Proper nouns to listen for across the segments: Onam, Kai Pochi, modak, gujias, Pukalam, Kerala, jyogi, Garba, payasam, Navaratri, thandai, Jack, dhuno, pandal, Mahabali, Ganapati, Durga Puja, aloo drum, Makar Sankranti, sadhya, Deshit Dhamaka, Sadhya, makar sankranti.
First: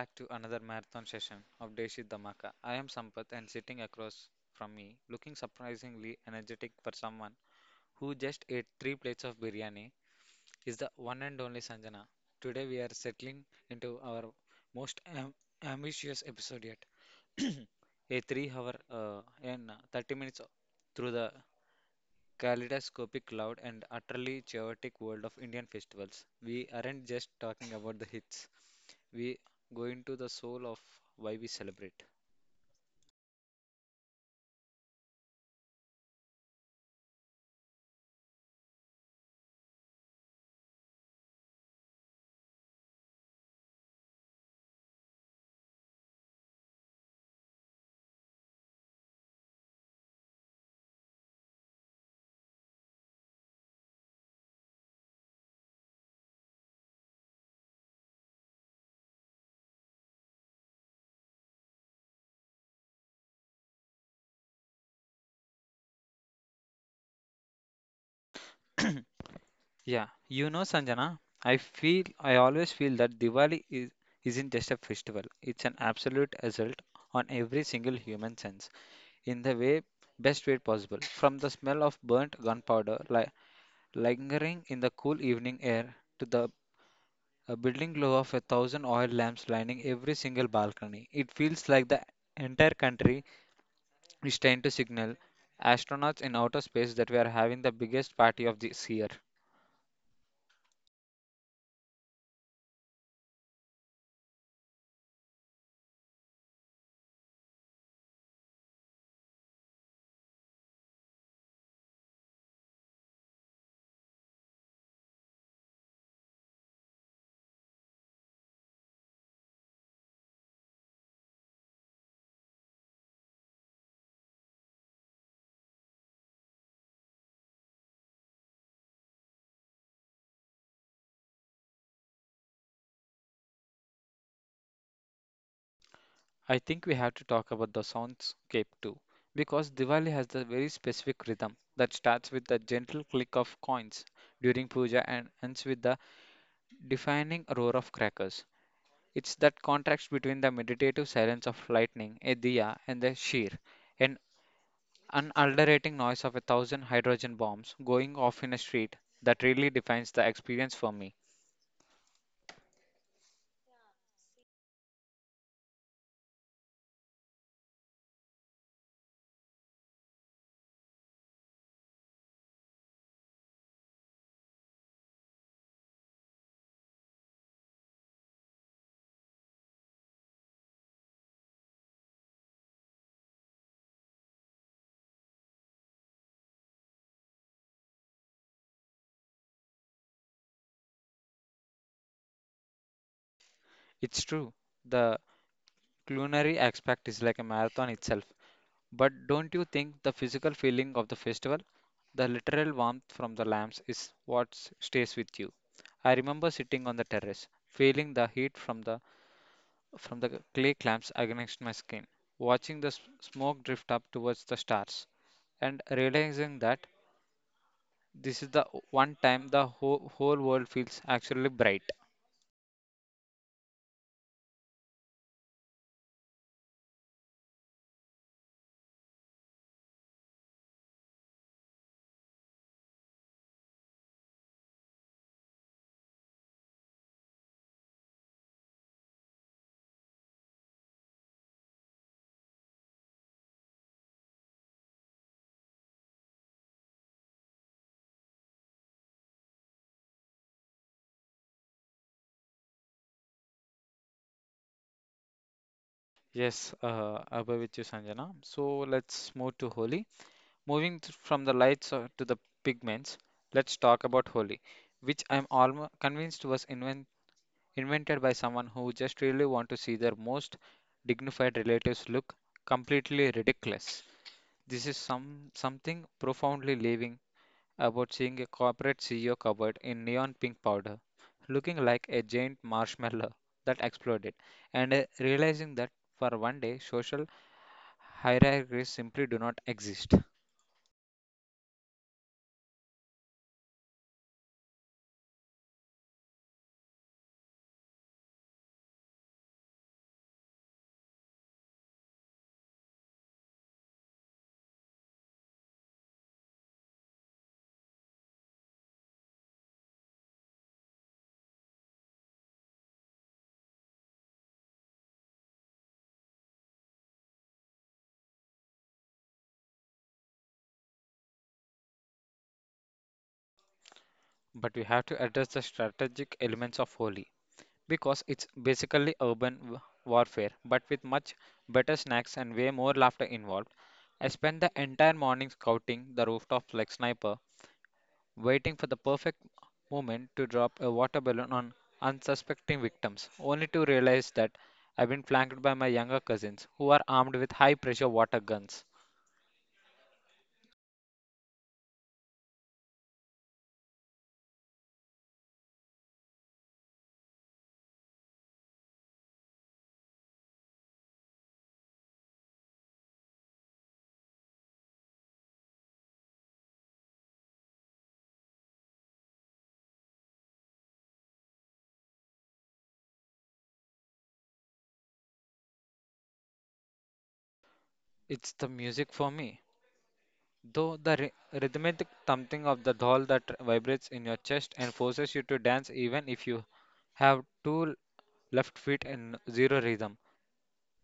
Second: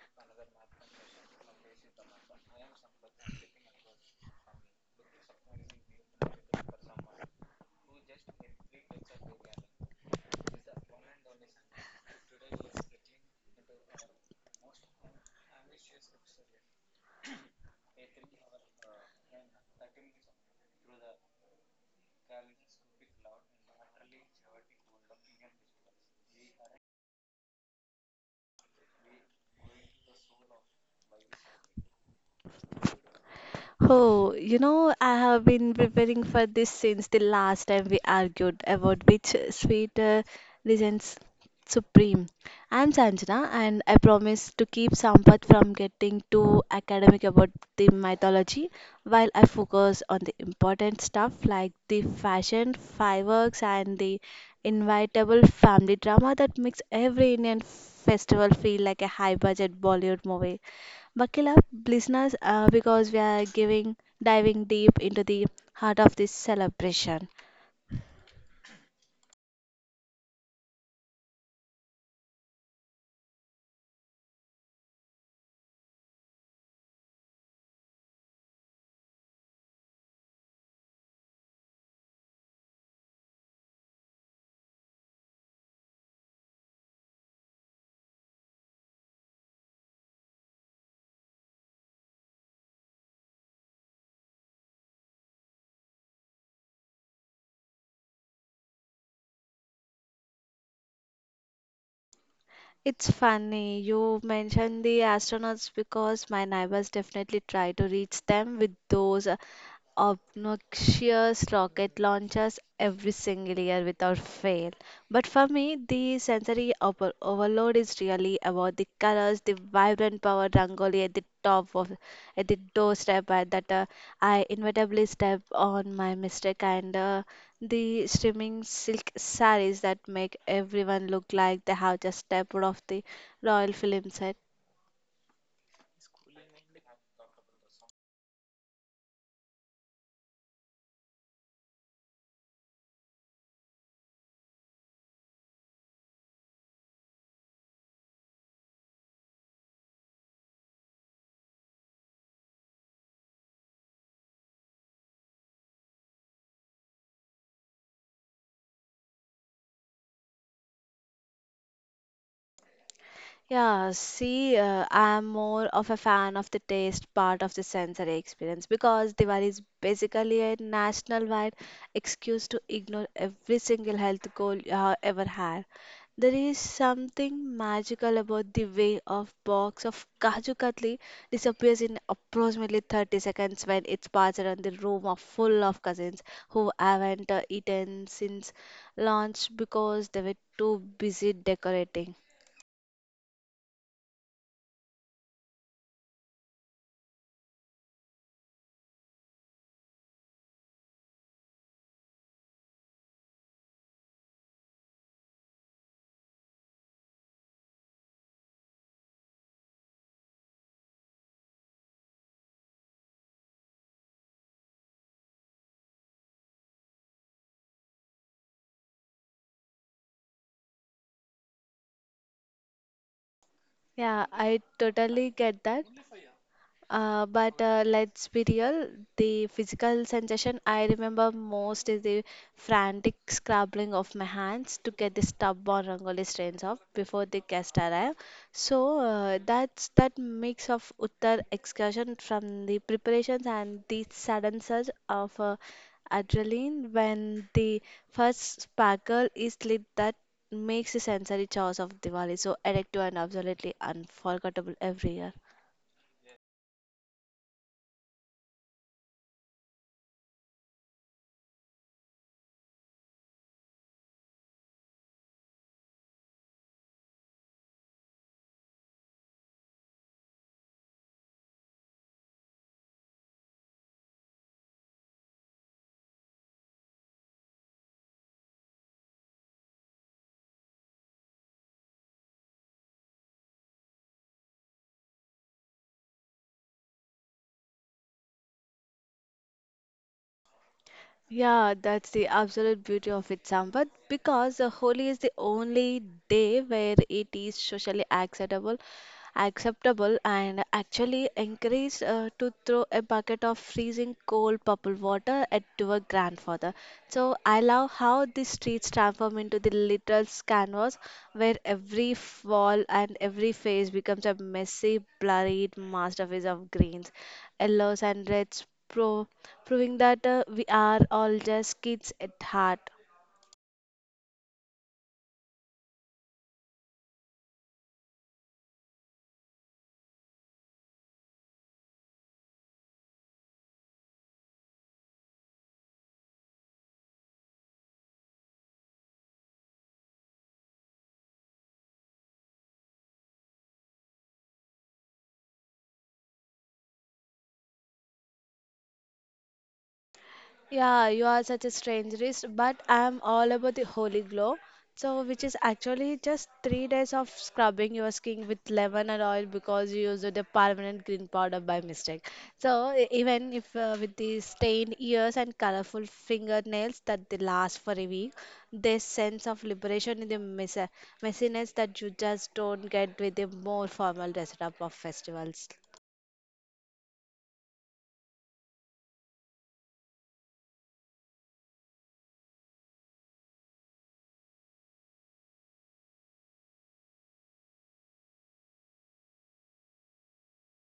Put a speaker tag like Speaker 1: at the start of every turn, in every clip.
Speaker 1: back to another marathon session of Deshit Dhamaka. I am Sampath, and sitting across from me, looking surprisingly energetic for someone who just ate three plates of biryani, is the one and only Sanjana. Today we are settling into our most am- ambitious episode yet. A 3 hour and 30 minutes through the kaleidoscopic, loud, and utterly chaotic world of Indian festivals. We aren't just talking about the hits, we go into the soul of why we celebrate.
Speaker 2: Oh, you know, I have been preparing for this since the last time we argued about which sweet reigns supreme. I'm Sanjana, and I promise to keep Sampath from getting too academic about the mythology while I focus on the important stuff like the fashion, fireworks, and the inevitable family drama that makes every Indian festival feel like a high budget Bollywood movie. Buckle up, listeners, because we are giving diving deep into the heart of this celebration.
Speaker 1: Yeah, you know, Sanjana, I always feel that Diwali is isn't just a festival. It's an absolute assault on every single human sense in the way best way possible. From the smell of burnt gunpowder li lingering in the cool evening air to the A building glow of a thousand oil lamps lining every single balcony. It feels like the entire country is trying to signal astronauts in outer space that we are having the biggest party of this year.
Speaker 2: It's funny you mentioned the astronauts because my neighbors definitely try to reach them with those obnoxious rocket launchers every single year without fail. But for me, the sensory overload is really about the colors, the vibrant power rangoli at the top of at the doorstep that I inevitably step on my mistake and the streaming silk saris that make everyone look like they have just stepped off the royal film set.
Speaker 1: I think we have to talk about the soundscape too, because Diwali has the very specific rhythm that starts with the gentle click of coins during puja and ends with the defining roar of crackers. It's that contrast between the meditative silence of lightning, a diya, and the sheer and an ulcerating noise of a thousand hydrogen bombs going off in a street that really defines the experience for me.
Speaker 2: Yeah, see, I'm more of a fan of the taste part of the sensory experience because Diwali is basically a national-wide excuse to ignore every single health goal you have ever had. There is something magical about the way a box of Kaju Katli disappears in approximately 30 seconds when it's passed around the room of full of cousins who haven't eaten since lunch because they were too busy decorating.
Speaker 1: It's true, the culinary aspect is like a marathon itself, but don't you think the physical feeling of the festival, the literal warmth from the lamps, is what stays with you? I remember sitting on the terrace, feeling the heat from the clay clamps against my skin, watching the smoke drift up towards the stars, and realizing that this is the one time the whole world feels actually bright.
Speaker 2: Yeah, I totally get that. But let's be real, the physical sensation I remember most is the frantic scrabbling of my hands to get the stub or rangoli stains off before the guest arrive. So that's that mix of Uttar excursion from the preparations and the sudden surge of adrenaline when the first sparkle is lit that makes the sensory chaos of Diwali so addictive and absolutely unforgettable every year.
Speaker 1: Yes, I with you, Sanjana. So let's move to Holi. Moving from the lights to the pigments, let's talk about Holi, which I'm almost convinced was invented by someone who just really want to see their most dignified relatives look completely ridiculous. This is something profoundly living about seeing a corporate CEO covered in neon pink powder, looking like a giant marshmallow that exploded, and realizing that for one day social hierarchies simply do not exist.
Speaker 2: Yeah, that's the absolute beauty of it, Sampath, because Holi is the only day where it is socially acceptable and actually encouraged to throw a bucket of freezing cold purple water at your grandfather. So I love how the streets transform into the literal canvas where every wall and every face becomes a messy, blurred masterpiece of greens, yellows, and reds, proving that we are all just kids at heart.
Speaker 1: But we have to address the strategic elements of Holi because it's basically urban warfare, but with much better snacks and way more laughter involved. I spent the entire morning scouting the rooftops like sniper, waiting for the perfect moment to drop a water balloon on unsuspecting victims, only to realize that I've been flanked by my younger cousins who are armed with high pressure water guns.
Speaker 2: Yeah, you are such a strangerist, but I'm all about the holy glow. So, which is actually just three days of scrubbing your skin with lemon and oil because you used the permanent green powder by mistake. So, even if with the stained ears and colorful fingernails that they last for a week, this sense of liberation in the messiness that you just don't get with the more formal dress up of festivals.
Speaker 1: It's the music for me. Though the rhythmic thumping of the doll that vibrates in your chest and forces you to dance even if you have two left feet in zero rhythm.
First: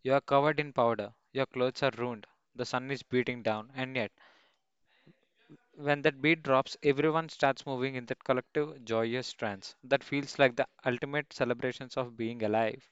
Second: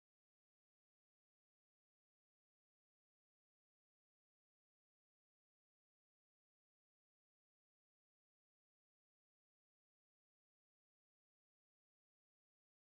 Speaker 1: You are covered in powder, your clothes are ruined, the sun is beating down, and yet when that beat drops, everyone starts moving in that collective, joyous trance that feels like the ultimate celebrations of being alive.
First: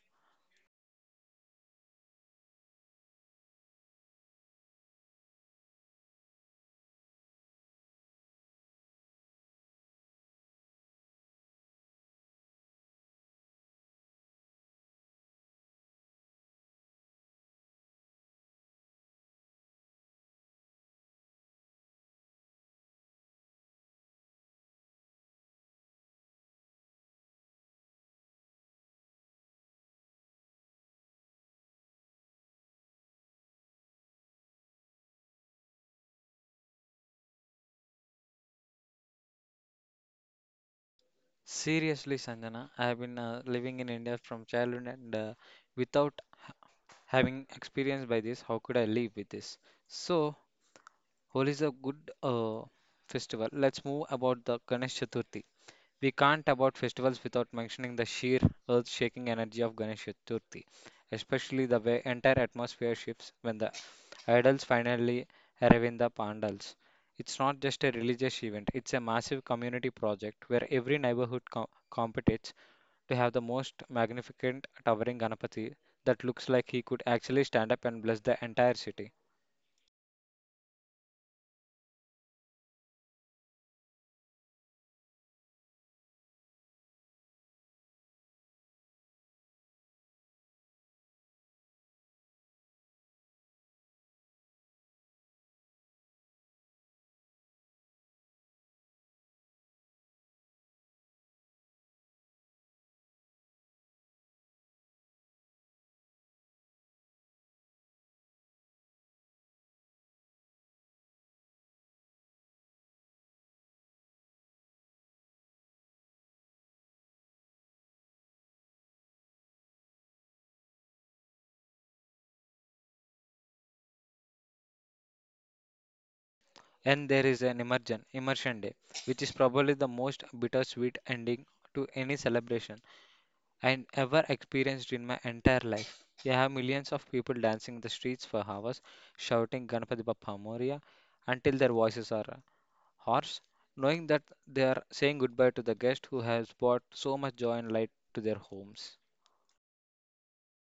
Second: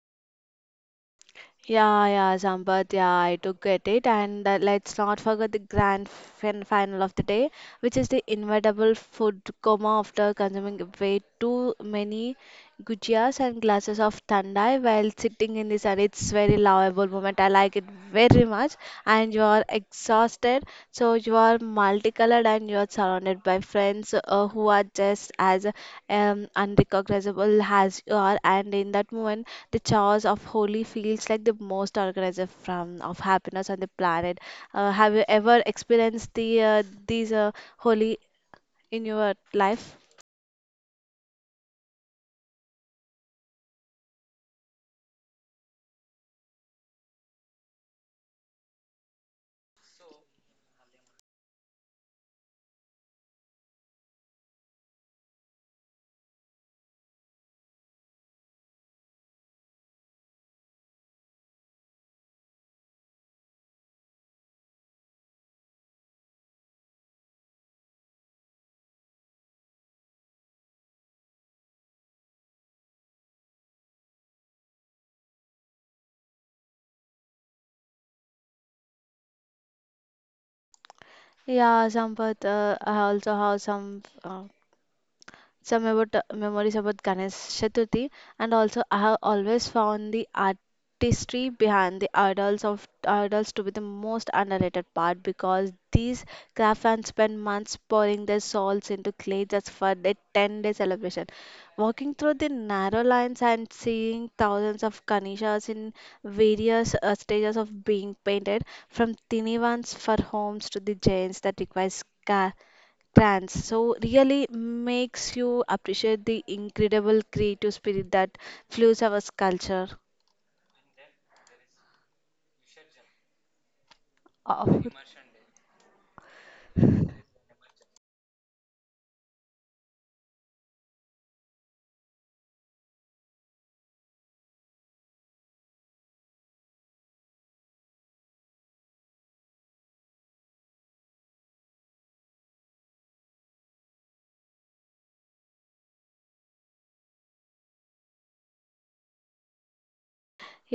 Speaker 2: Yeah, yeah, Sampath, yeah, I do get it. And let's not forget the grand final of the day, which is the inevitable food coma after consuming way too many gujias and glasses of thandai while sitting in the sun. It's very lovable moment. I like it very much. And you are exhausted, so you are multicolored and you are surrounded by friends who are just as unrecognizable as you are. And in that moment, the chaos of Holi feels like the most organizer from of happiness on the planet. Have you ever experienced the these Holi in your life?
Speaker 1: Seriously, Sanjana, I have been living in India from childhood and without having experience by this, how could I live with this? So, Holi is a good festival. Let's move about the Ganesh Chaturthi. We can't about festivals without mentioning the sheer earth-shaking energy of Ganesh Chaturthi, especially the way entire atmosphere shifts when the idols finally arrive in the pandals. It's not just a religious event, it's a massive community project where every neighborhood competes to have the most magnificent towering Ganapati that looks like he could actually stand up and bless the entire city.
Speaker 2: Yeah, Sampath, I also have some about memories about Ganesh Chaturthi, and also I have always found the artistry behind the idols to be the most underrated part because these craft fans spend months pouring their souls into clay just for the 10-day celebration. Walking through the narrow lines and seeing thousands of Ganeshas in various stages of being painted, from tiny ones for homes to the giants that requires plans so really makes you appreciate the incredible creative spirit that fuels our culture of
Speaker 1: And there is an immersion day, which is probably the most bittersweet ending to any celebration I ever experienced in my entire life. You have millions of people dancing the streets for hours, shouting Ganpati Bappa Moria until their voices are horse, knowing that they are saying goodbye to the guest who has brought so much joy and light to their homes.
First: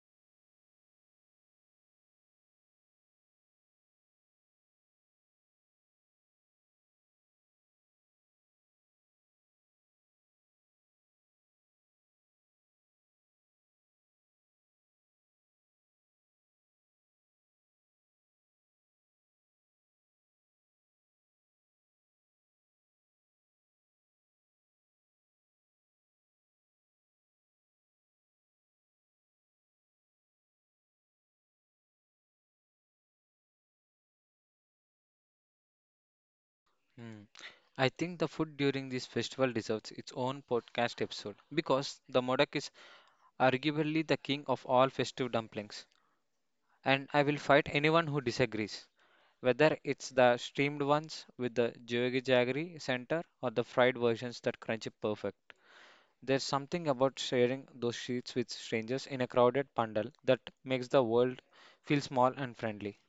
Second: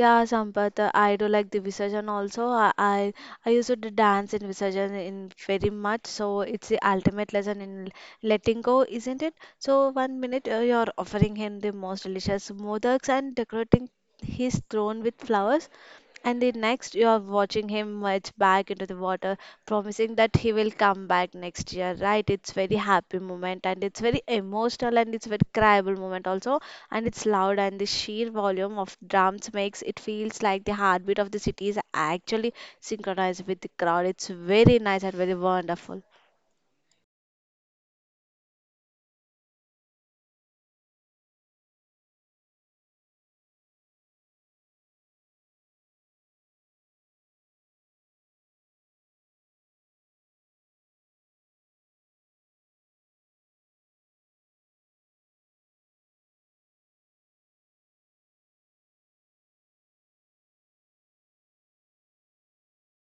Speaker 2: yeah Sampath, I do like the visarjan also I used to dance in visarjan in very much so it's the ultimate lesson in letting go, isn't it? So one minute you're offering him the most delicious modaks and decorating his throne with flowers. And the next you are watching him merge back into the water, promising that he will come back next year, right? It's very happy moment and it's very emotional and it's very cryable moment also and it's loud and the sheer volume of drums makes it feels like the heartbeat of the city is actually synchronized with the crowd. It's very nice and very wonderful.
Speaker 1: Hmm. I think the food during this festival deserves its own podcast episode because the modak is arguably the king of all festive dumplings. And I will fight anyone who disagrees, whether it's the steamed ones with the jyogi jaggery center or the fried versions that crunch it perfect. There's something about sharing those sheets with strangers in a crowded pandal that makes the world feel small and friendly.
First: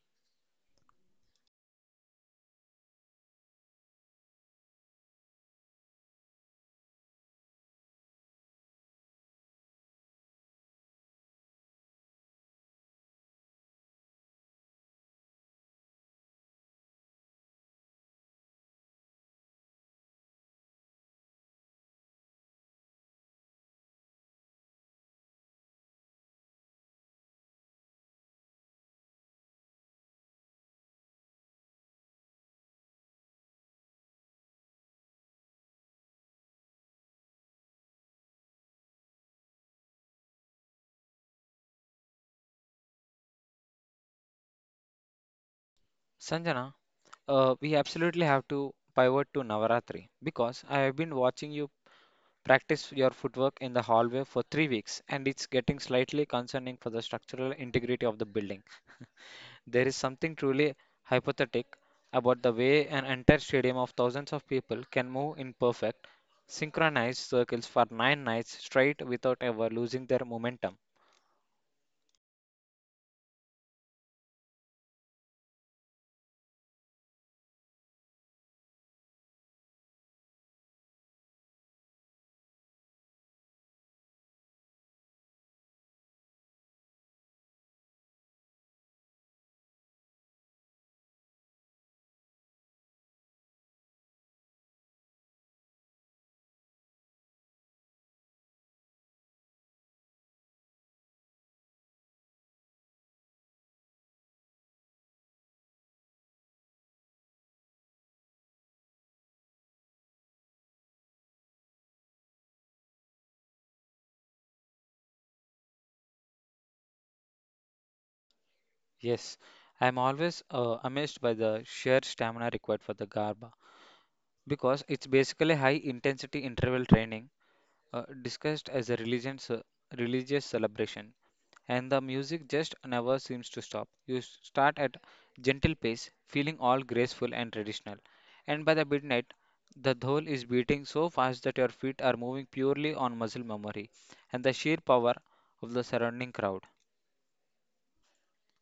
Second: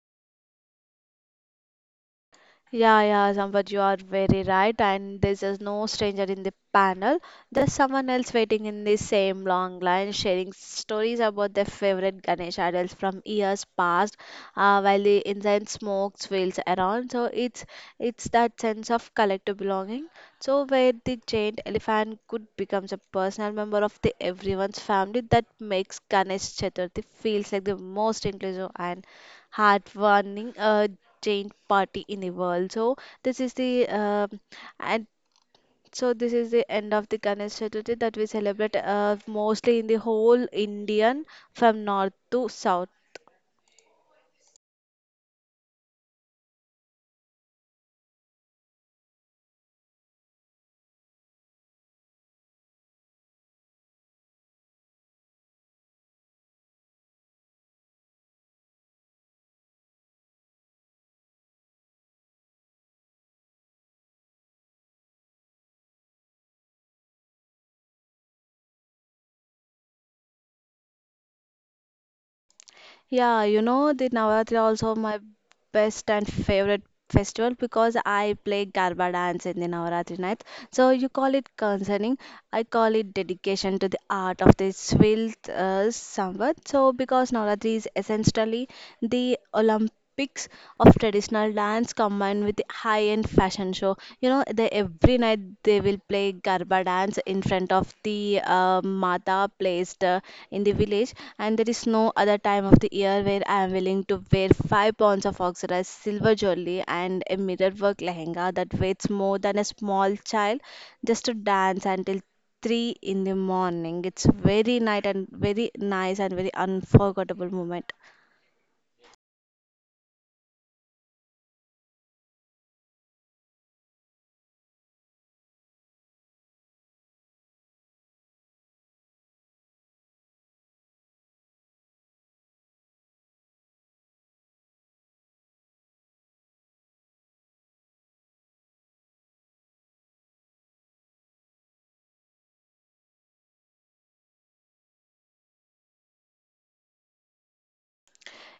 Speaker 2: Yeah, yeah, Sampath, you are very right. And there's just no stranger in the panel. There's someone else waiting in the same long line, sharing stories about their favorite Ganesh idols from years past, while the incense smoke swirls around. So it's that sense of collective belonging. So where the giant elephant could becomes a personal member of the everyone's family that makes Ganesh Chaturthi feels like the most inclusive and heartwarming giant party in the world. So this is the and so this is the end of the Ganesh Chaturthi that we celebrate mostly in the whole Indian from north to south.
Speaker 1: Sanjana, we absolutely have to pivot to Navaratri because I have been watching you practice your footwork in the hallway for 3 weeks and it's getting slightly concerning for the structural integrity of the building. There is something truly hypothetic about the way an entire stadium of thousands of people can move in perfect, synchronized circles for nine nights straight without ever losing their momentum.
Speaker 2: Yeah, you know the Navratri also my best and favorite festival because I play Garba dance in the Navratri night. So you call it concerning. I call it dedication to the art of this wilt somewhat. So, because Navratri is essentially the Olympics of traditional dance combined with the high-end fashion show. You know, every night they will play Garba dance in front of the Mata placed in the village, and there is no other time of the year where I am willing to wear five pounds of oxidized silver jewelry and a mirror work lehenga that weighs more than a small child just to dance until 3 in the morning. It's very night and very nice and very unforgettable moment.
Speaker 1: Yes, I am always amazed by the sheer stamina required for the Garba because it's basically high intensity interval training discussed as a religious celebration. And the music just never seems to stop. You start at gentle pace, feeling all graceful and traditional, and by the midnight, the dhol is beating so fast that your feet are moving purely on muscle memory and the sheer power of the surrounding crowd.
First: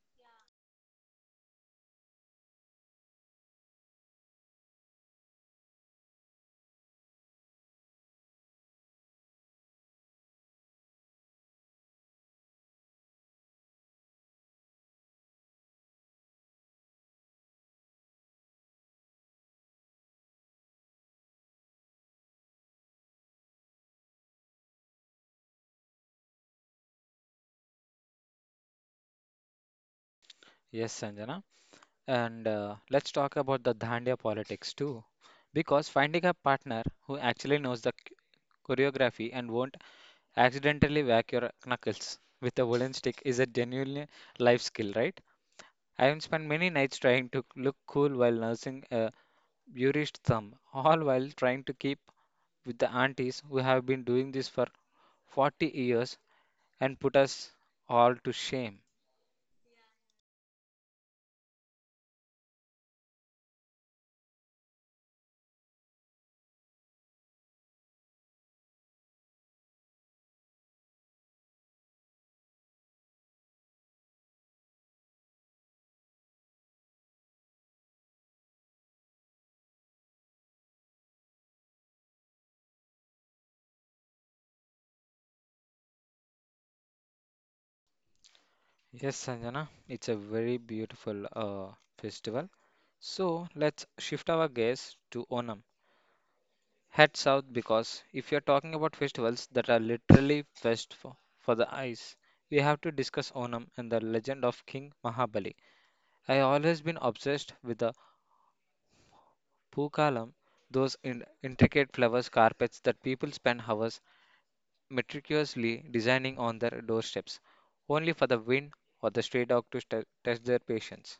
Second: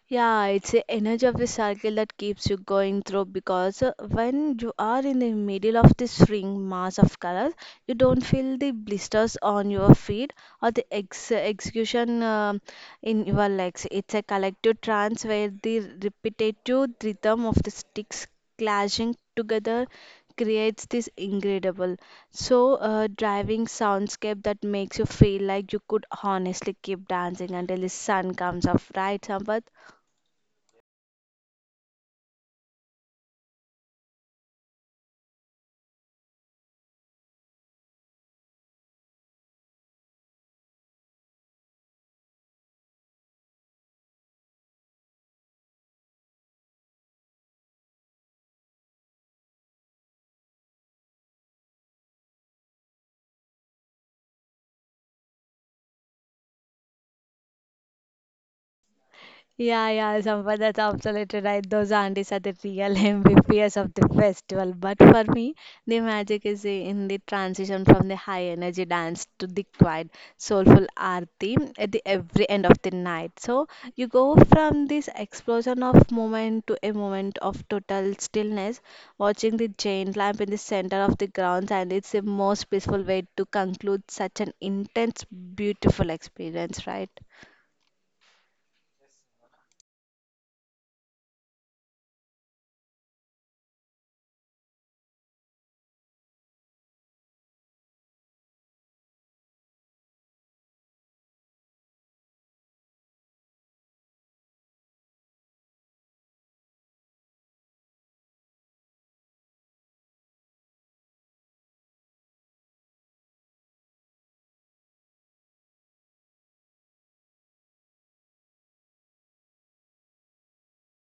Speaker 2: Yeah, it's the energy of the cycle that keeps you going through because when you are in the middle of this ring mass of colors, you don't feel the blisters on your feet or the ex execution in your legs. It's a collective trance where the repetitive rhythm of the sticks clashing together creates this incredible, so driving soundscape that makes you feel like you could honestly keep dancing until the sun comes up, right, Sampath?
Speaker 1: Yes, Sanjana. And let's talk about the Dandiya politics too. Because finding a partner who actually knows the choreography and won't accidentally whack your knuckles with a wooden stick is a genuinely life skill, right? I have spent many nights trying to look cool while nursing a bruised thumb, all while trying to keep with the aunties who have been doing this for 40 years and put us all to shame.
Speaker 2: Yeah, yeah, Sampath, that's absolutely right. Those aunties are the real MVPs of the festival. But for me, the magic is in the transition from the high energy dance to the quiet, soulful aarti at the every end of the night. So you go from this explosion of moment to a moment of total stillness, watching the Jain lamp in the center of the grounds, and it's the most peaceful way to conclude such an intense, beautiful experience, right?
Speaker 1: Yes, Sanjana, it's a very beautiful festival. So let's shift our gaze to Onam. Head south because if you're talking about festivals that are literally for the eyes, we have to discuss Onam and the legend of King Mahabali. I always been obsessed with the Pukalam, those intricate flowers carpets that people spend hours meticulously designing on their doorsteps, only for the wind or the stray dog to test their patience.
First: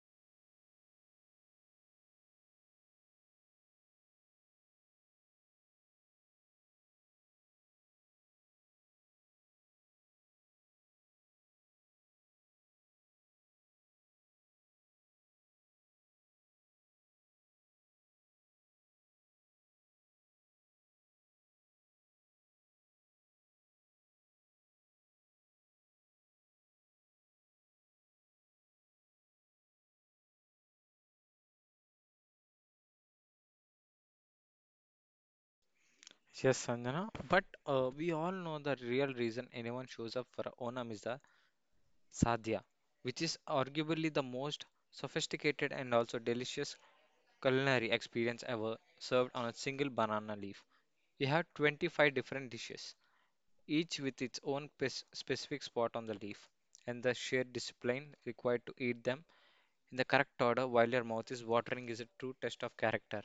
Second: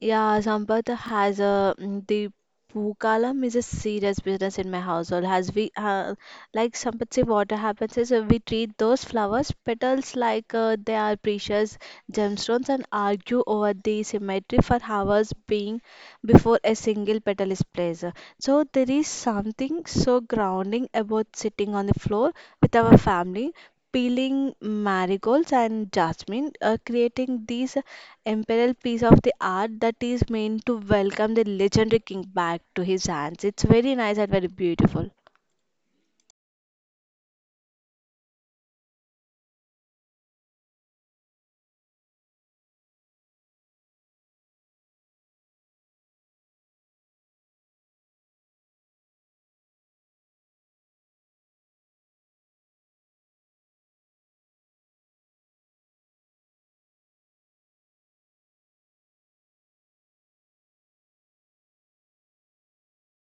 Speaker 2: Yeah, Sampath has a mm, the Pukalam is a serious business in my household. Has we like Sampath say, what happens is we treat those flowers petals like they are precious gemstones and argue over the symmetry for hours being before a single petal is placed. So there is something so grounding about sitting on the floor with our family. Peeling marigolds and jasmine, creating these imperial piece of the art that is meant to welcome the legendary king back to his hands. It's very nice and very beautiful.
Speaker 1: Yes, Sanjana, but we all know the real reason anyone shows up for Onam is the sadhya, which is arguably the most sophisticated and also delicious culinary experience ever served on a single banana leaf. We have 25 different dishes, each with its own specific spot on the leaf, and the sheer discipline required to eat them in the correct order while your mouth is watering is a true test of character.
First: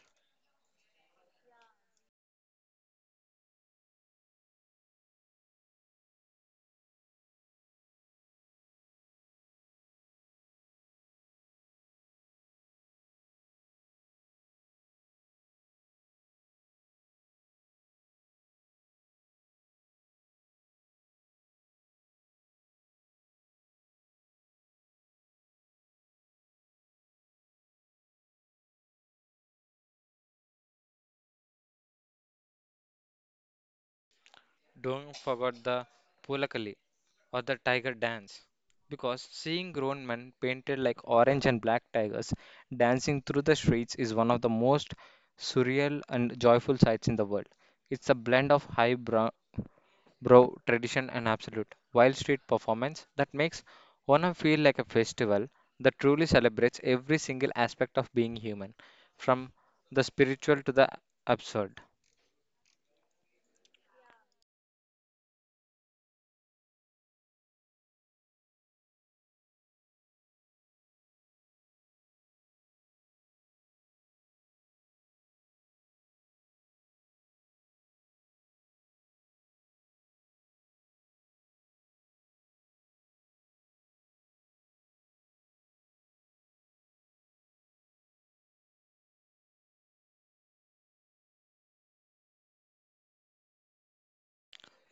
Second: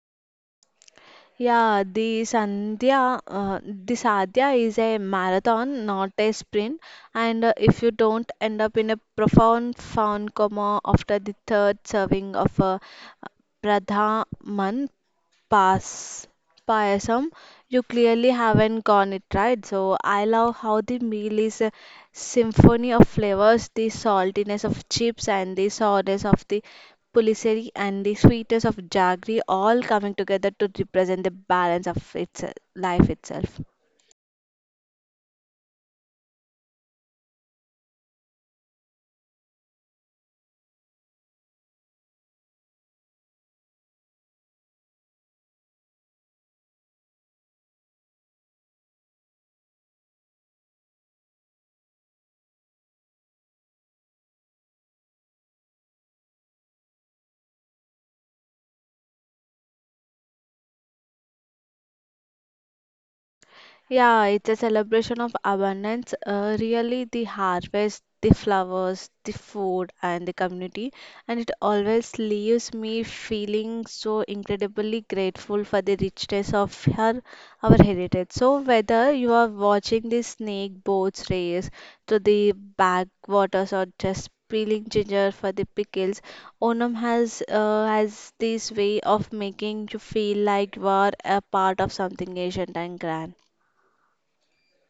Speaker 2: Yeah, the Sandhya, the Sadhya is a marathon, not a sprint. And if you don't end up in a profound found coma after the third serving of a Pradhaman pass payasam, you clearly haven't gone it right. So I love how the meal is a symphony of flavors, the saltiness of chips and the sourness of the puliseri and the sweetness of jaggery all coming together to represent the balance of its life itself.
Speaker 1: Don't forget the pulakali or the tiger dance, because seeing grown men painted like orange and black tigers dancing through the streets is one of the most surreal and joyful sights in the world. It's a blend of bro, tradition and absolute. Wild street performance that makes one feel like a festival that truly celebrates every single aspect of being human, from the spiritual to the absurd.
Speaker 2: Yeah, it's a celebration of abundance. Really, the harvest, the flowers, the food, and the community. And it always leaves me feeling so incredibly grateful for the richness of her, our heritage. So, whether you are watching the snake boats race to the backwaters or just peeling ginger for the pickles, Onam has this way of making you feel like you are a part of something ancient and grand.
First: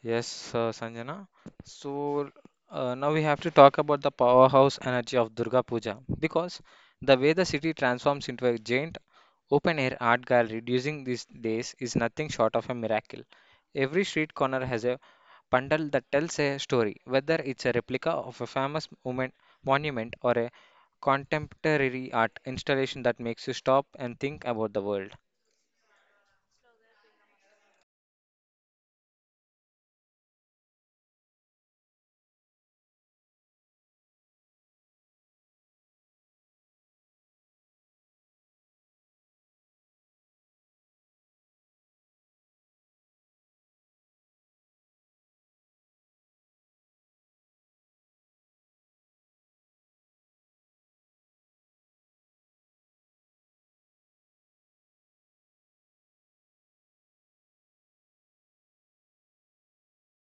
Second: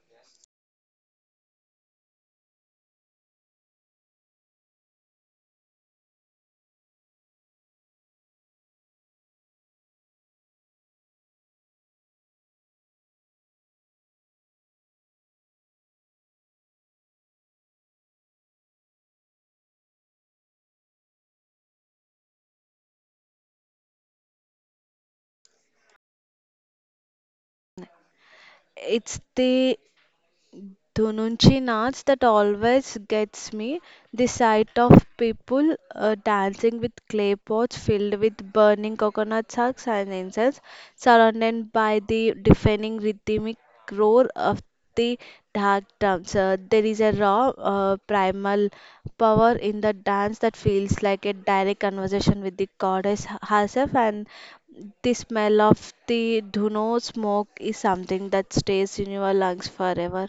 Speaker 1: Yes, Sanjana. So now we have to talk about the powerhouse energy of Durga Puja because the way the city transforms into a giant open air art gallery during these days is nothing short of a miracle. Every street corner has a bundle that tells a story, whether it's a replica of a famous moment, monument or a contemporary art installation that makes you stop and think about the world.
Speaker 2: It's the Dhununchi dance that always gets me. The sight of people dancing with clay pots filled with burning coconut sacks and incense, surrounded by the deafening rhythmic roar of the dark drums. There is a raw, primal power in the dance that feels like a direct conversation with the goddess herself and the smell of the dhuno smoke is something that stays in your lungs forever.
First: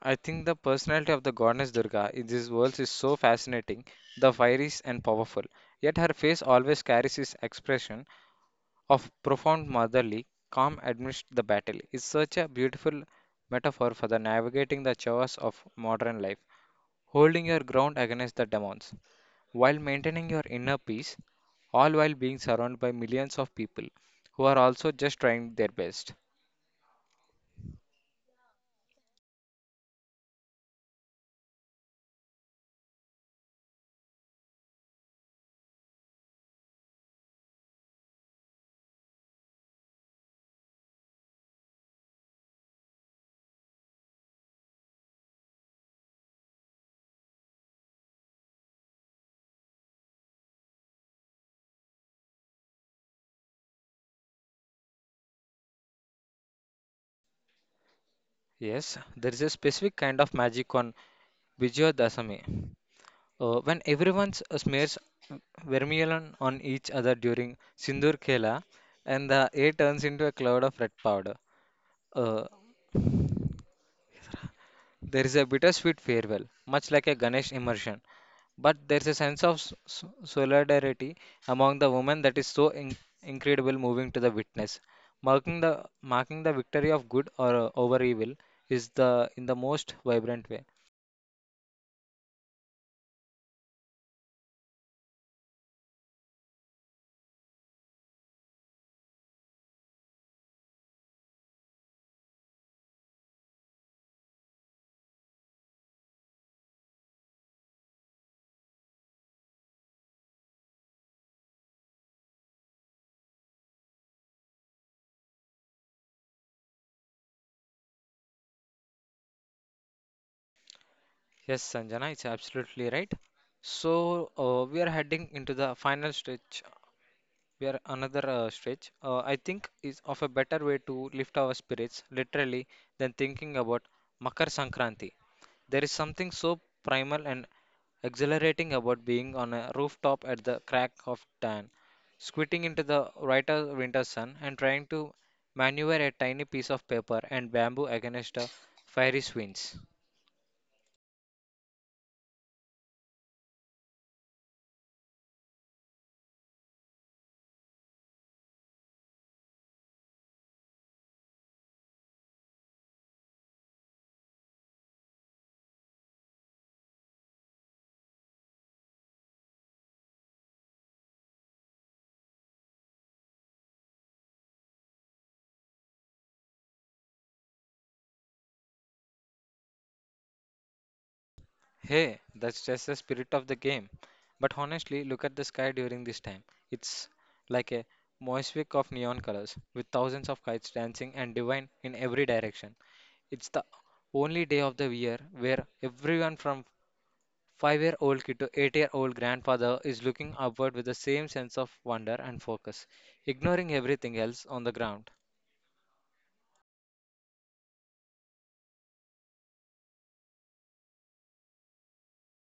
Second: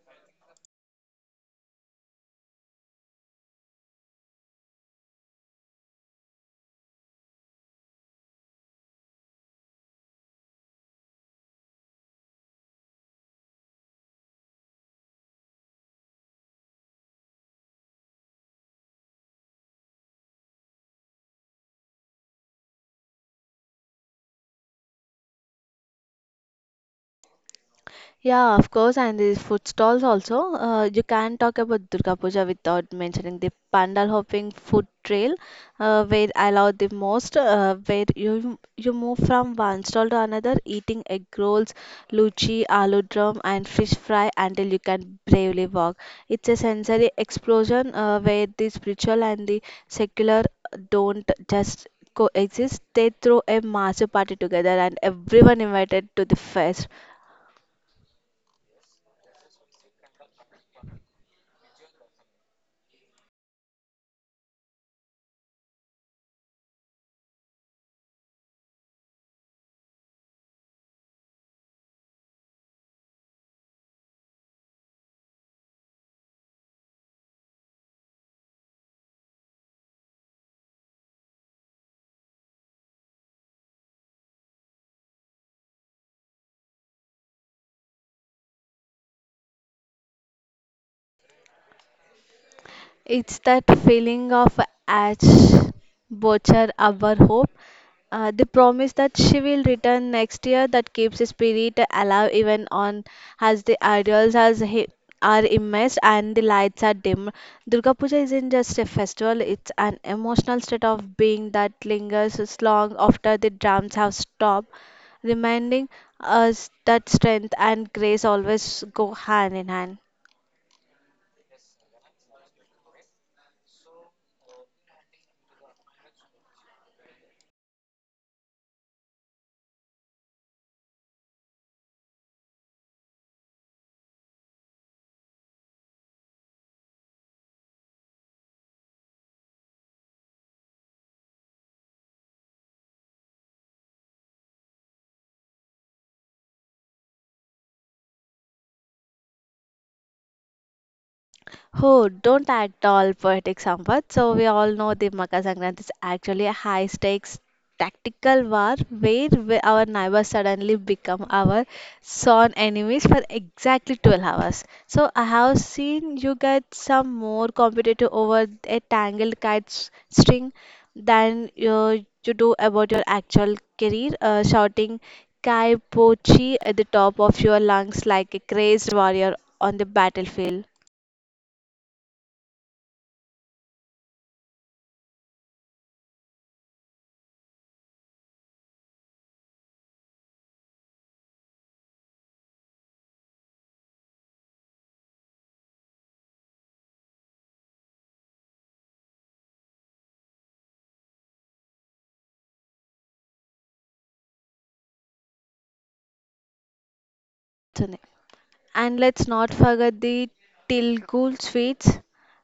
Speaker 1: I think the personality of the goddess Durga in this world is so fascinating, the fiery and powerful. Yet her face always carries this expression of profound motherly calm amidst the battle. It's such a beautiful metaphor for the navigating the chaos of modern life, holding your ground against the demons, while maintaining your inner peace, all while being surrounded by millions of people who are also just trying their best.
Speaker 2: Yeah, of course, and the food stalls also. You can't talk about Durga Puja without mentioning the pandal hopping food trail, where I love the most, where you move from one stall to another, eating egg rolls, luchi, aloo drum, and fish fry until you can bravely walk. It's a sensory explosion where the spiritual and the secular don't just coexist. They throw a master party together, and everyone invited to the fest.
Speaker 1: Yes, there is a specific kind of magic on Vijaya Dasami. When everyone smears vermilion on each other during Sindoor Khela and the air turns into a cloud of red powder, uh, there is a bittersweet farewell, much like a Ganesh immersion, but there's a sense of solidarity among the women that is so incredible moving to the witness, marking the marking the victory of good or over evil is the in the most vibrant way.
Speaker 2: It's that feeling of ash, butcher our hope, the promise that she will return next year that keeps the spirit alive even on as the idols as he, are immersed and the lights are dim. Durga Puja isn't just a festival; it's an emotional state of being that lingers as long after the drums have stopped, reminding us that strength and grace always go hand in hand.
Speaker 1: Yes, Sanjana, it's absolutely right. So we are heading into the final stretch. We are another stretch, I think is of a better way to lift our spirits literally than thinking about Makar Sankranti. There is something so primal and exhilarating about being on a rooftop at the crack of dawn, squinting into the brighter winter sun and trying to maneuver a tiny piece of paper and bamboo against a fiery winds.
Speaker 2: Oh, don't at all poetic Sampath. So we all know the Makar Sankranti is actually a high stakes tactical war where our neighbors suddenly become our sworn enemies for exactly 12 hours. So I have seen you get some more competitive over a tangled kite string than you do about your actual career, shouting Kai Pochi at the top of your lungs like a crazed warrior on the battlefield.
Speaker 1: Hey, that's just the spirit of the game. But honestly, look at the sky during this time. It's like a mosaic of neon colors, with thousands of kites dancing and divine in every direction. It's the only day of the year where everyone from 5 year old kid to 8 year old grandfather is looking upward with the same sense of wonder and focus, ignoring everything else on the ground.
Speaker 2: So, And let's not forget the Tilgul sweets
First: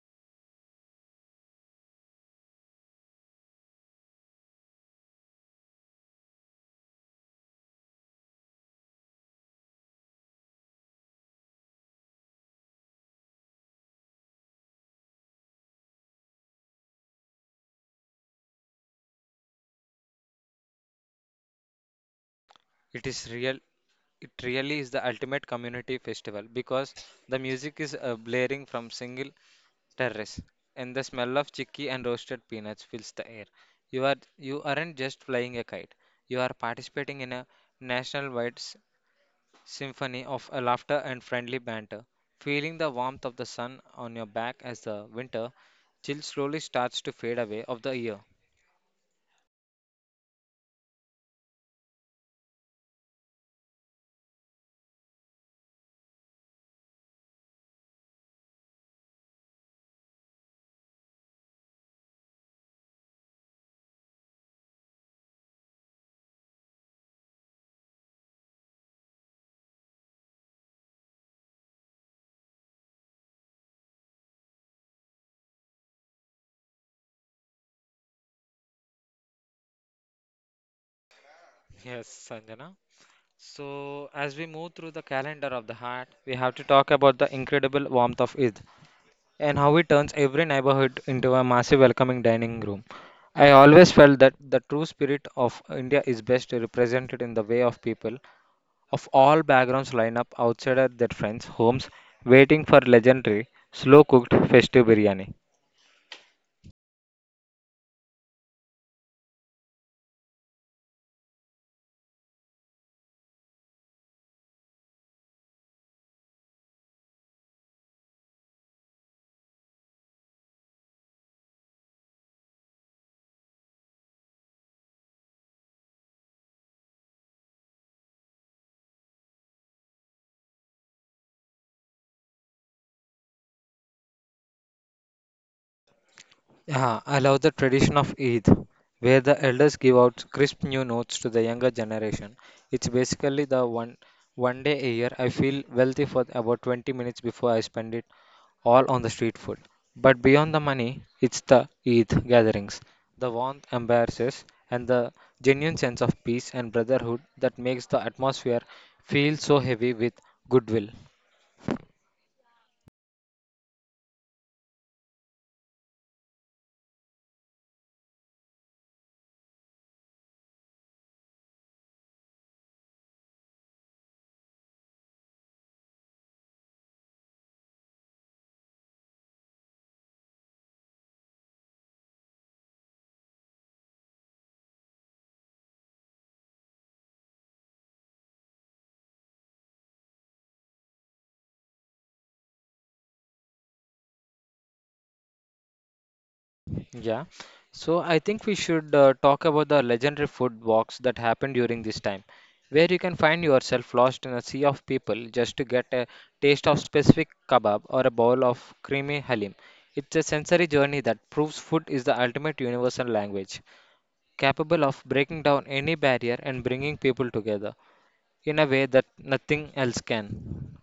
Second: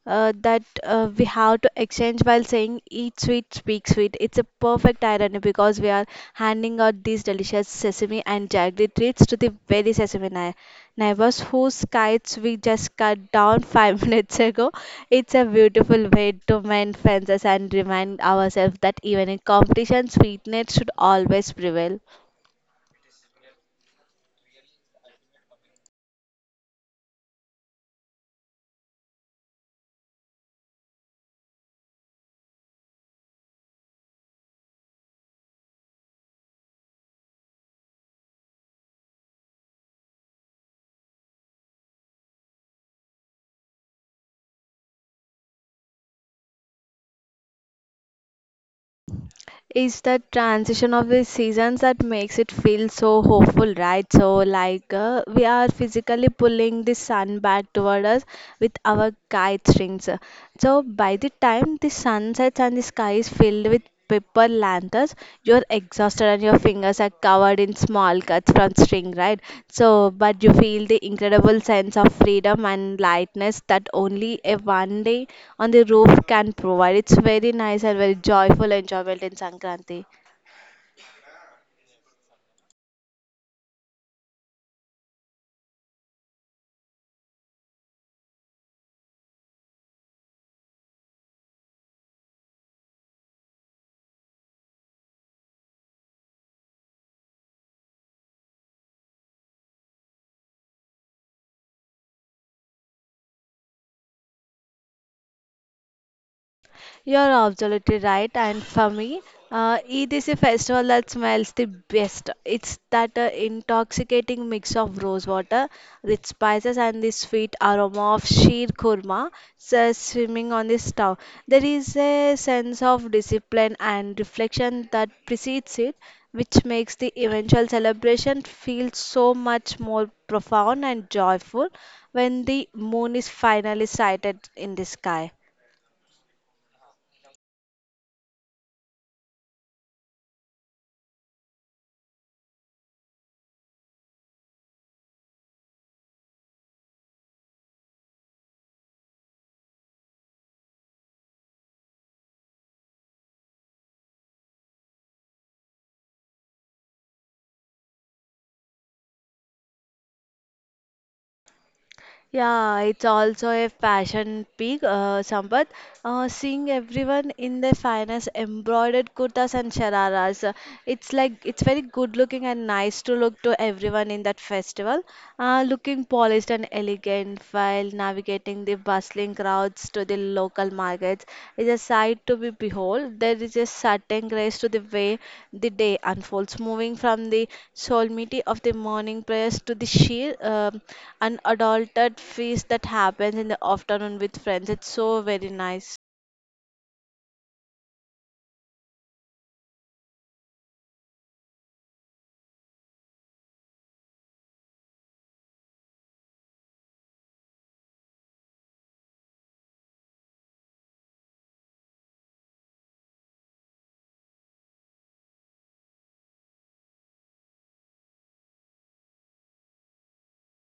Speaker 2: that we have to exchange while saying eat sweet, speak sweet. It's a perfect irony because we are handing out these delicious sesame and jaggery treats to the very sesame nai neighbors whose kites we just cut down 5 minutes ago. It's a beautiful way to mend fences and remind ourselves that even in competition, sweetness should always prevail.
Speaker 1: It is real it really is the ultimate community festival because the music is blaring from single terrace, and the smell of chicky and roasted peanuts fills the air. You aren't just flying a kite. You are participating in a national wide symphony of a laughter and friendly banter, feeling the warmth of the sun on your back as the winter chill slowly starts to fade away of the year.
Speaker 2: It's the transition of the seasons that makes it feel so hopeful, right? So, like, we are physically pulling the sun back toward us with our kite strings. So by the time the sun sets and the sky is filled with paper lanterns, you're exhausted and your fingers are covered in small cuts from string, right? So, but you feel the incredible sense of freedom and lightness that only a one day on the roof can provide. It's very nice and very joyful enjoyment in Sankranti.
Speaker 1: Yes, Sanjana. So, as we move through the calendar of the heart, we have to talk about the incredible warmth of Eid and how it turns every neighborhood into a massive welcoming dining room. I always felt that the true spirit of India is best represented in the way of people of all backgrounds line up outside at their friends' homes waiting for legendary, slow cooked festive biryani.
Speaker 2: You're absolutely right. And for me, Eid is a festival that smells the best. It's that intoxicating mix of rose water, rich spices, and the sweet aroma of sheer kurma swimming on the stove. There is a sense of discipline and reflection that precedes it, which makes the eventual celebration feel so much more profound and joyful when the moon is finally sighted in the sky.
Speaker 1: Yeah, I love the tradition of Eid, where the elders give out crisp new notes to the younger generation. It's basically the one day a year I feel wealthy for about 20 minutes before I spend it all on the street food. But beyond the money, it's the Eid gatherings, the warmth embraces, and the genuine sense of peace and brotherhood that makes the atmosphere feel so heavy with goodwill.
Speaker 2: Yeah, it's also a fashion peak, Sampath. Seeing everyone in their finest embroidered kurtas and shararas, it's like it's very good looking and nice to look to everyone in that festival. Looking polished and elegant while navigating the bustling crowds to the local markets is a sight to be behold. There is a certain grace to the way the day unfolds, moving from the solemnity of the morning prayers to the sheer unadulterated feast that happens in the afternoon with friends. It's so very nice.
Speaker 1: Yeah. So I think we should talk about the legendary food walks that happen during this time, where you can find yourself lost in a sea of people just to get a taste of specific kebab or a bowl of creamy halim. It's a sensory journey that proves food is the ultimate universal language, capable of breaking down any barrier and bringing people together in a way that nothing else can.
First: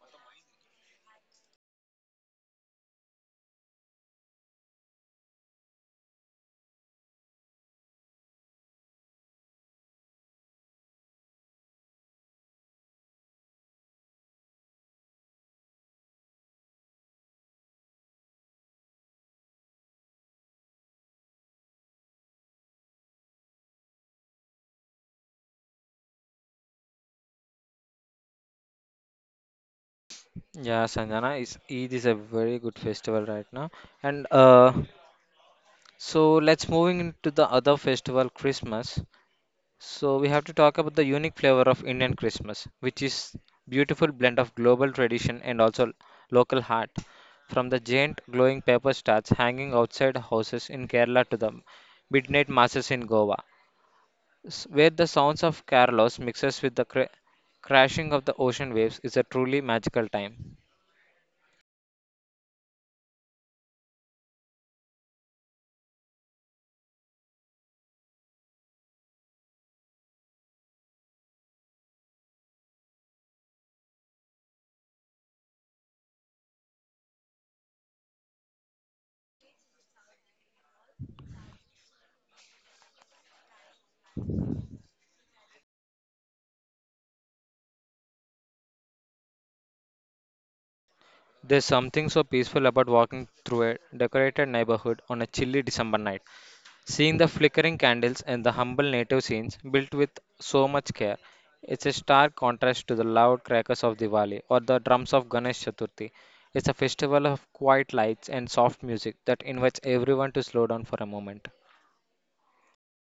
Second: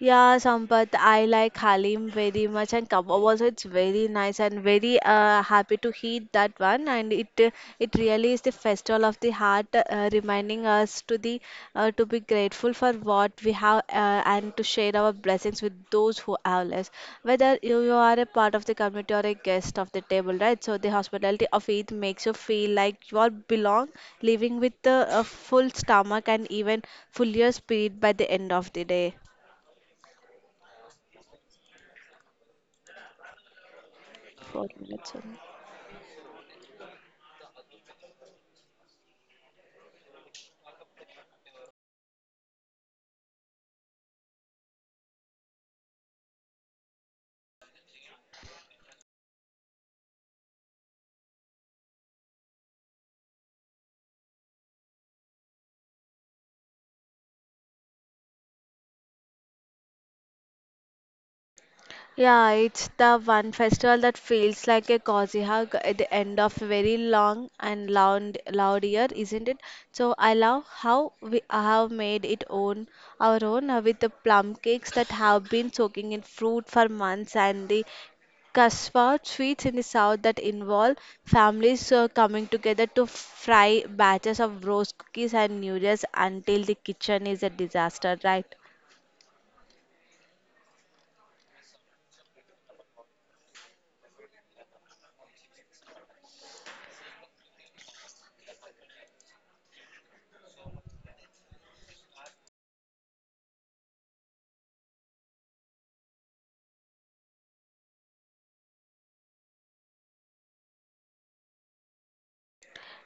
Speaker 2: Yeah, Sampath, I like Halim very much, and kebab also it's very nice and very happy to eat that one. And it really is the festival of the heart, reminding us to be grateful for what we have and to share our blessings with those who have less. Whether you are a part of the community or a guest of the table, right? So the hospitality of Eid makes you feel like you all belong, leaving with a full stomach and even fuller spirit by the end of the day.
Speaker 1: Yeah, Sanjana is Eid is a very good festival right now, and
Speaker 2: Four minutes. Only.
Speaker 1: so let's moving into the other festival, Christmas. So we have to talk about the unique flavor of Indian Christmas, which is beautiful blend of global tradition and also local heart. From the giant glowing paper stars hanging outside houses in Kerala to the midnight masses in Goa, where the sounds of Carlos mixes with the crashing of the ocean waves is a truly magical time.
Speaker 2: Yeah, it's the one festival that feels like a cozy hug at the end of a very long and loud, loud year, isn't it? So I love how we have made it own our own with the plum cakes that have been soaking in fruit for months and the Kasva sweets in the south that involve families coming together to fry batches of roast cookies and noodles until the kitchen is a disaster, right?
Speaker 1: There's something so peaceful about walking through a decorated neighborhood on a chilly December night, seeing the flickering candles and the humble native scenes built with so much care. It's a stark contrast to the loud crackers of Diwali or the drums of Ganesh Chaturthi. It's a festival of quiet lights and soft music that invites everyone to slow down for a moment.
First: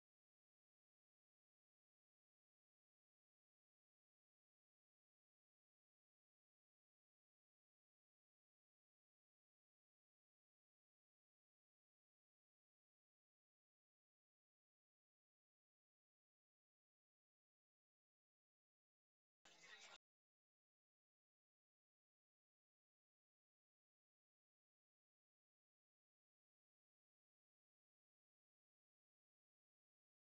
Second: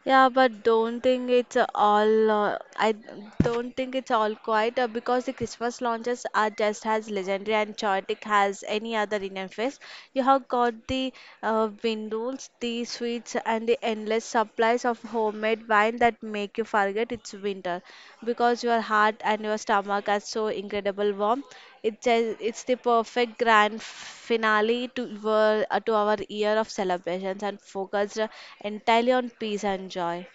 Speaker 2: Yeah, but don't think it's all. I don't think it's all quiet because the Christmas launches are just as legendary and chaotic as any other Indian fest. You have got the windows, the sweets, and the endless supplies of homemade wine that make you forget it's winter because your heart and your stomach are so incredible warm. It's the perfect grand finale to our year of celebrations and focused entirely on peace and joy.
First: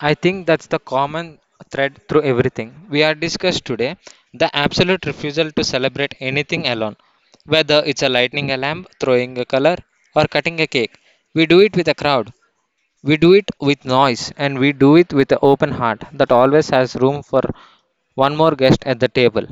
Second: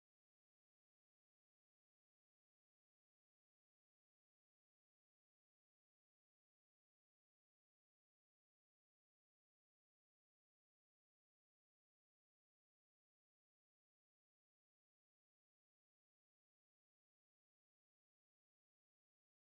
Speaker 1: I think that's the common thread through everything we are discussed today, the absolute refusal to celebrate anything alone, whether it's a lightning a lamp, throwing a color, or cutting a cake. We do it with a crowd, we do it with noise, and we do it with an open heart that always has room for one more guest at the table.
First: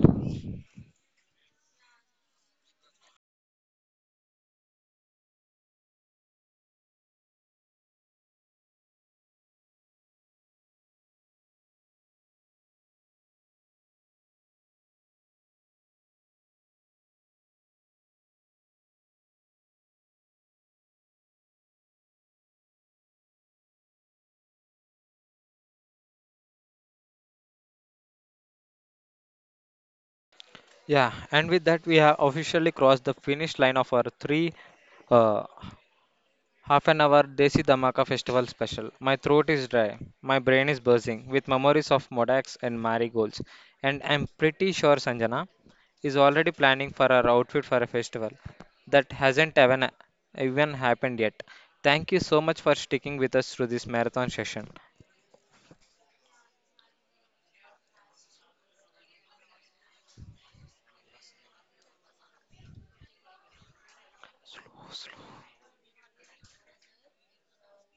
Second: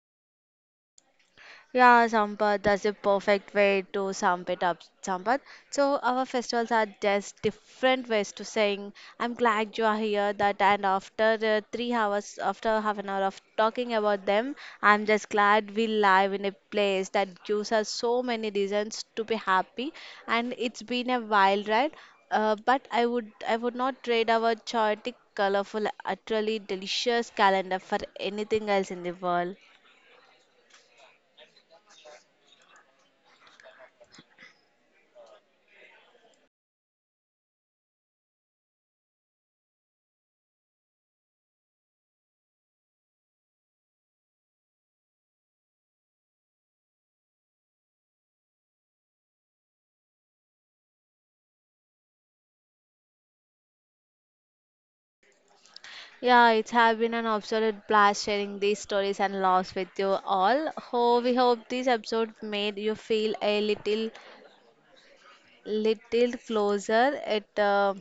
Speaker 2: Yeah, Sampath, that's the perfect way to sum it up, Sampath. So our festivals are just different ways to saying, I'm glad you are here, that and after 3 hours, after half an hour of talking about them, I'm just glad we live in a place that gives us so many reasons to be happy. And it's been a wild ride, but I would not trade our chaotic, colorful, utterly delicious calendar for anything else in the world.
Speaker 1: Yeah, and with that, we have officially crossed the finish line of our three. uh, Half an hour Desi Dhamaka Festival special. My throat is dry. My brain is buzzing with memories of Modax and marigolds. And I'm pretty sure Sanjana is already planning for her outfit for a festival that hasn't even happened yet. Thank you so much for sticking with us through this marathon session.
Speaker 2: Yeah, it's have been an absolute blast sharing these stories and laughs with you all. Oh, we hope this episode made you feel a little, little closer at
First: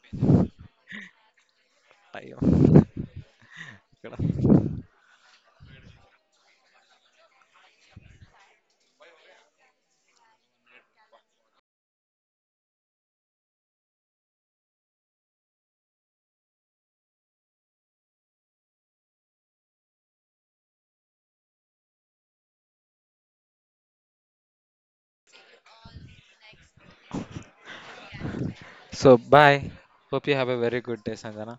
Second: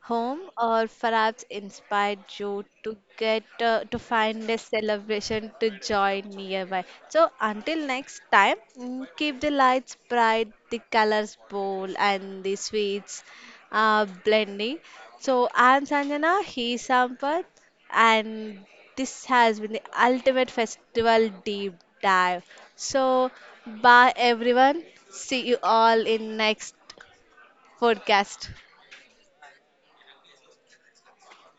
Speaker 2: home, or perhaps inspired
Speaker 1: అయ్యో,
Speaker 2: you to get to
Speaker 1: ఇక్కడ.
Speaker 2: find a celebration to join nearby. So until next time, mm, keep the lights bright, the colors bold, and the sweets blending. So I'm Sanjana, he's Sampath, and this has been the ultimate festival deep dive. So bye everyone. See you all in next podcast.
Speaker 1: So, bye. Hope you have a very good day, Sanjana.